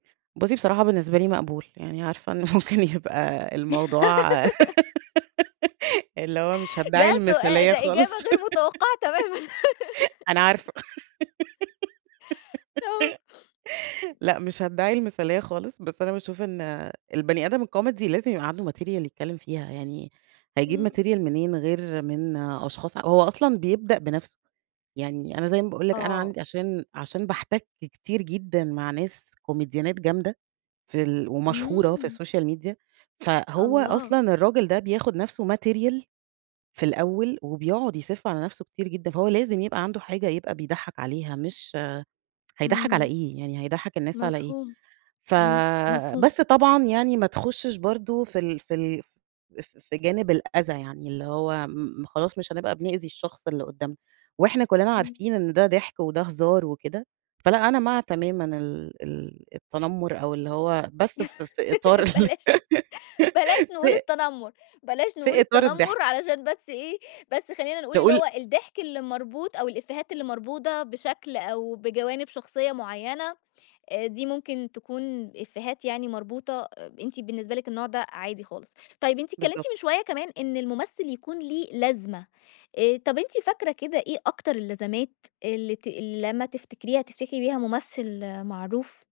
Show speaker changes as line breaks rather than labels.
بُصي بصراحة بالنسبة لي مقبول، يعني عارفة إن ممكن يبقى الموضوع اللي هو مش هادّعي
ده سؤا
المثالية
ده
خالص.
إجابة غير متوقعة تمامًا.
أنا عارفة.
آه.
لأ مش هادّعي المثاليّة خالص، بس أنا باشوف إن البني آدم الكوميدي لازم يبقى عنده material يتكلّم فيها، يعني هيجيب
امم.
material منين غير من أشخاص هو أصلًا بيبدأ بنَفسه، يعني أنا زي ما باقول لِك أنا
آه.
عند عشان عشان باحتك كتير جدًا مع ناس كوميديانات جامدة، في ال ومشهورة في
امم.
الSocial Media، فهو
الله!
أصلًا الراجل ده بياخد نَفسه material، في الأوّل وبيقعد يسِف على نَفسه كتير جدًا، فهو لازم يبقى عنده حاجة يبقى بيضحّك عليها، مش هيضحّك على
امم.
إيه، يعني هيضحك الناس على إيه؟
مفهوم،
ف
امم، مفهوم.
بس طبعًا يعني ما تخشش برضو في ال في ال ف ف في جانب الأذى، يعني اللي هو م خلاص مش هنبقى بنؤذي الشخص اللي قدامنا، وإحنا كلنا
امم.
عارفين إن ده ضحك وده هزار وكده، فلأ أنا مع تمامًا ال ال التنمّر أو اللي هو بس في في إطار ال
بلاش بلاش نقول
في
التنمّر، بلاش نقول
في إطار
التنمّر
الضحك.
علشان بس إيه بس خلّينا نقول اللي
نقول
هو الضحك اللي مربوط أو الإفيهات اللي مربوطة بشكل، أو بجوانب شخصيّة معيّنة، آآ، دي ممكن تكون إفيهات يعني مربوطة، أنتِ بالنسبة لِك النوع ده عادي خالص، طيّب أنتِ اتكلمتِ
بالضبط.
من شويّة كمان إن الممثّل يكون ليه لازمة، آآ، طَب أنتِ فاكرة كده إيه أكتر اللزمات، اللي ت اللي لمّا تفتكريها تفتكري بيها ممثّل معروف؟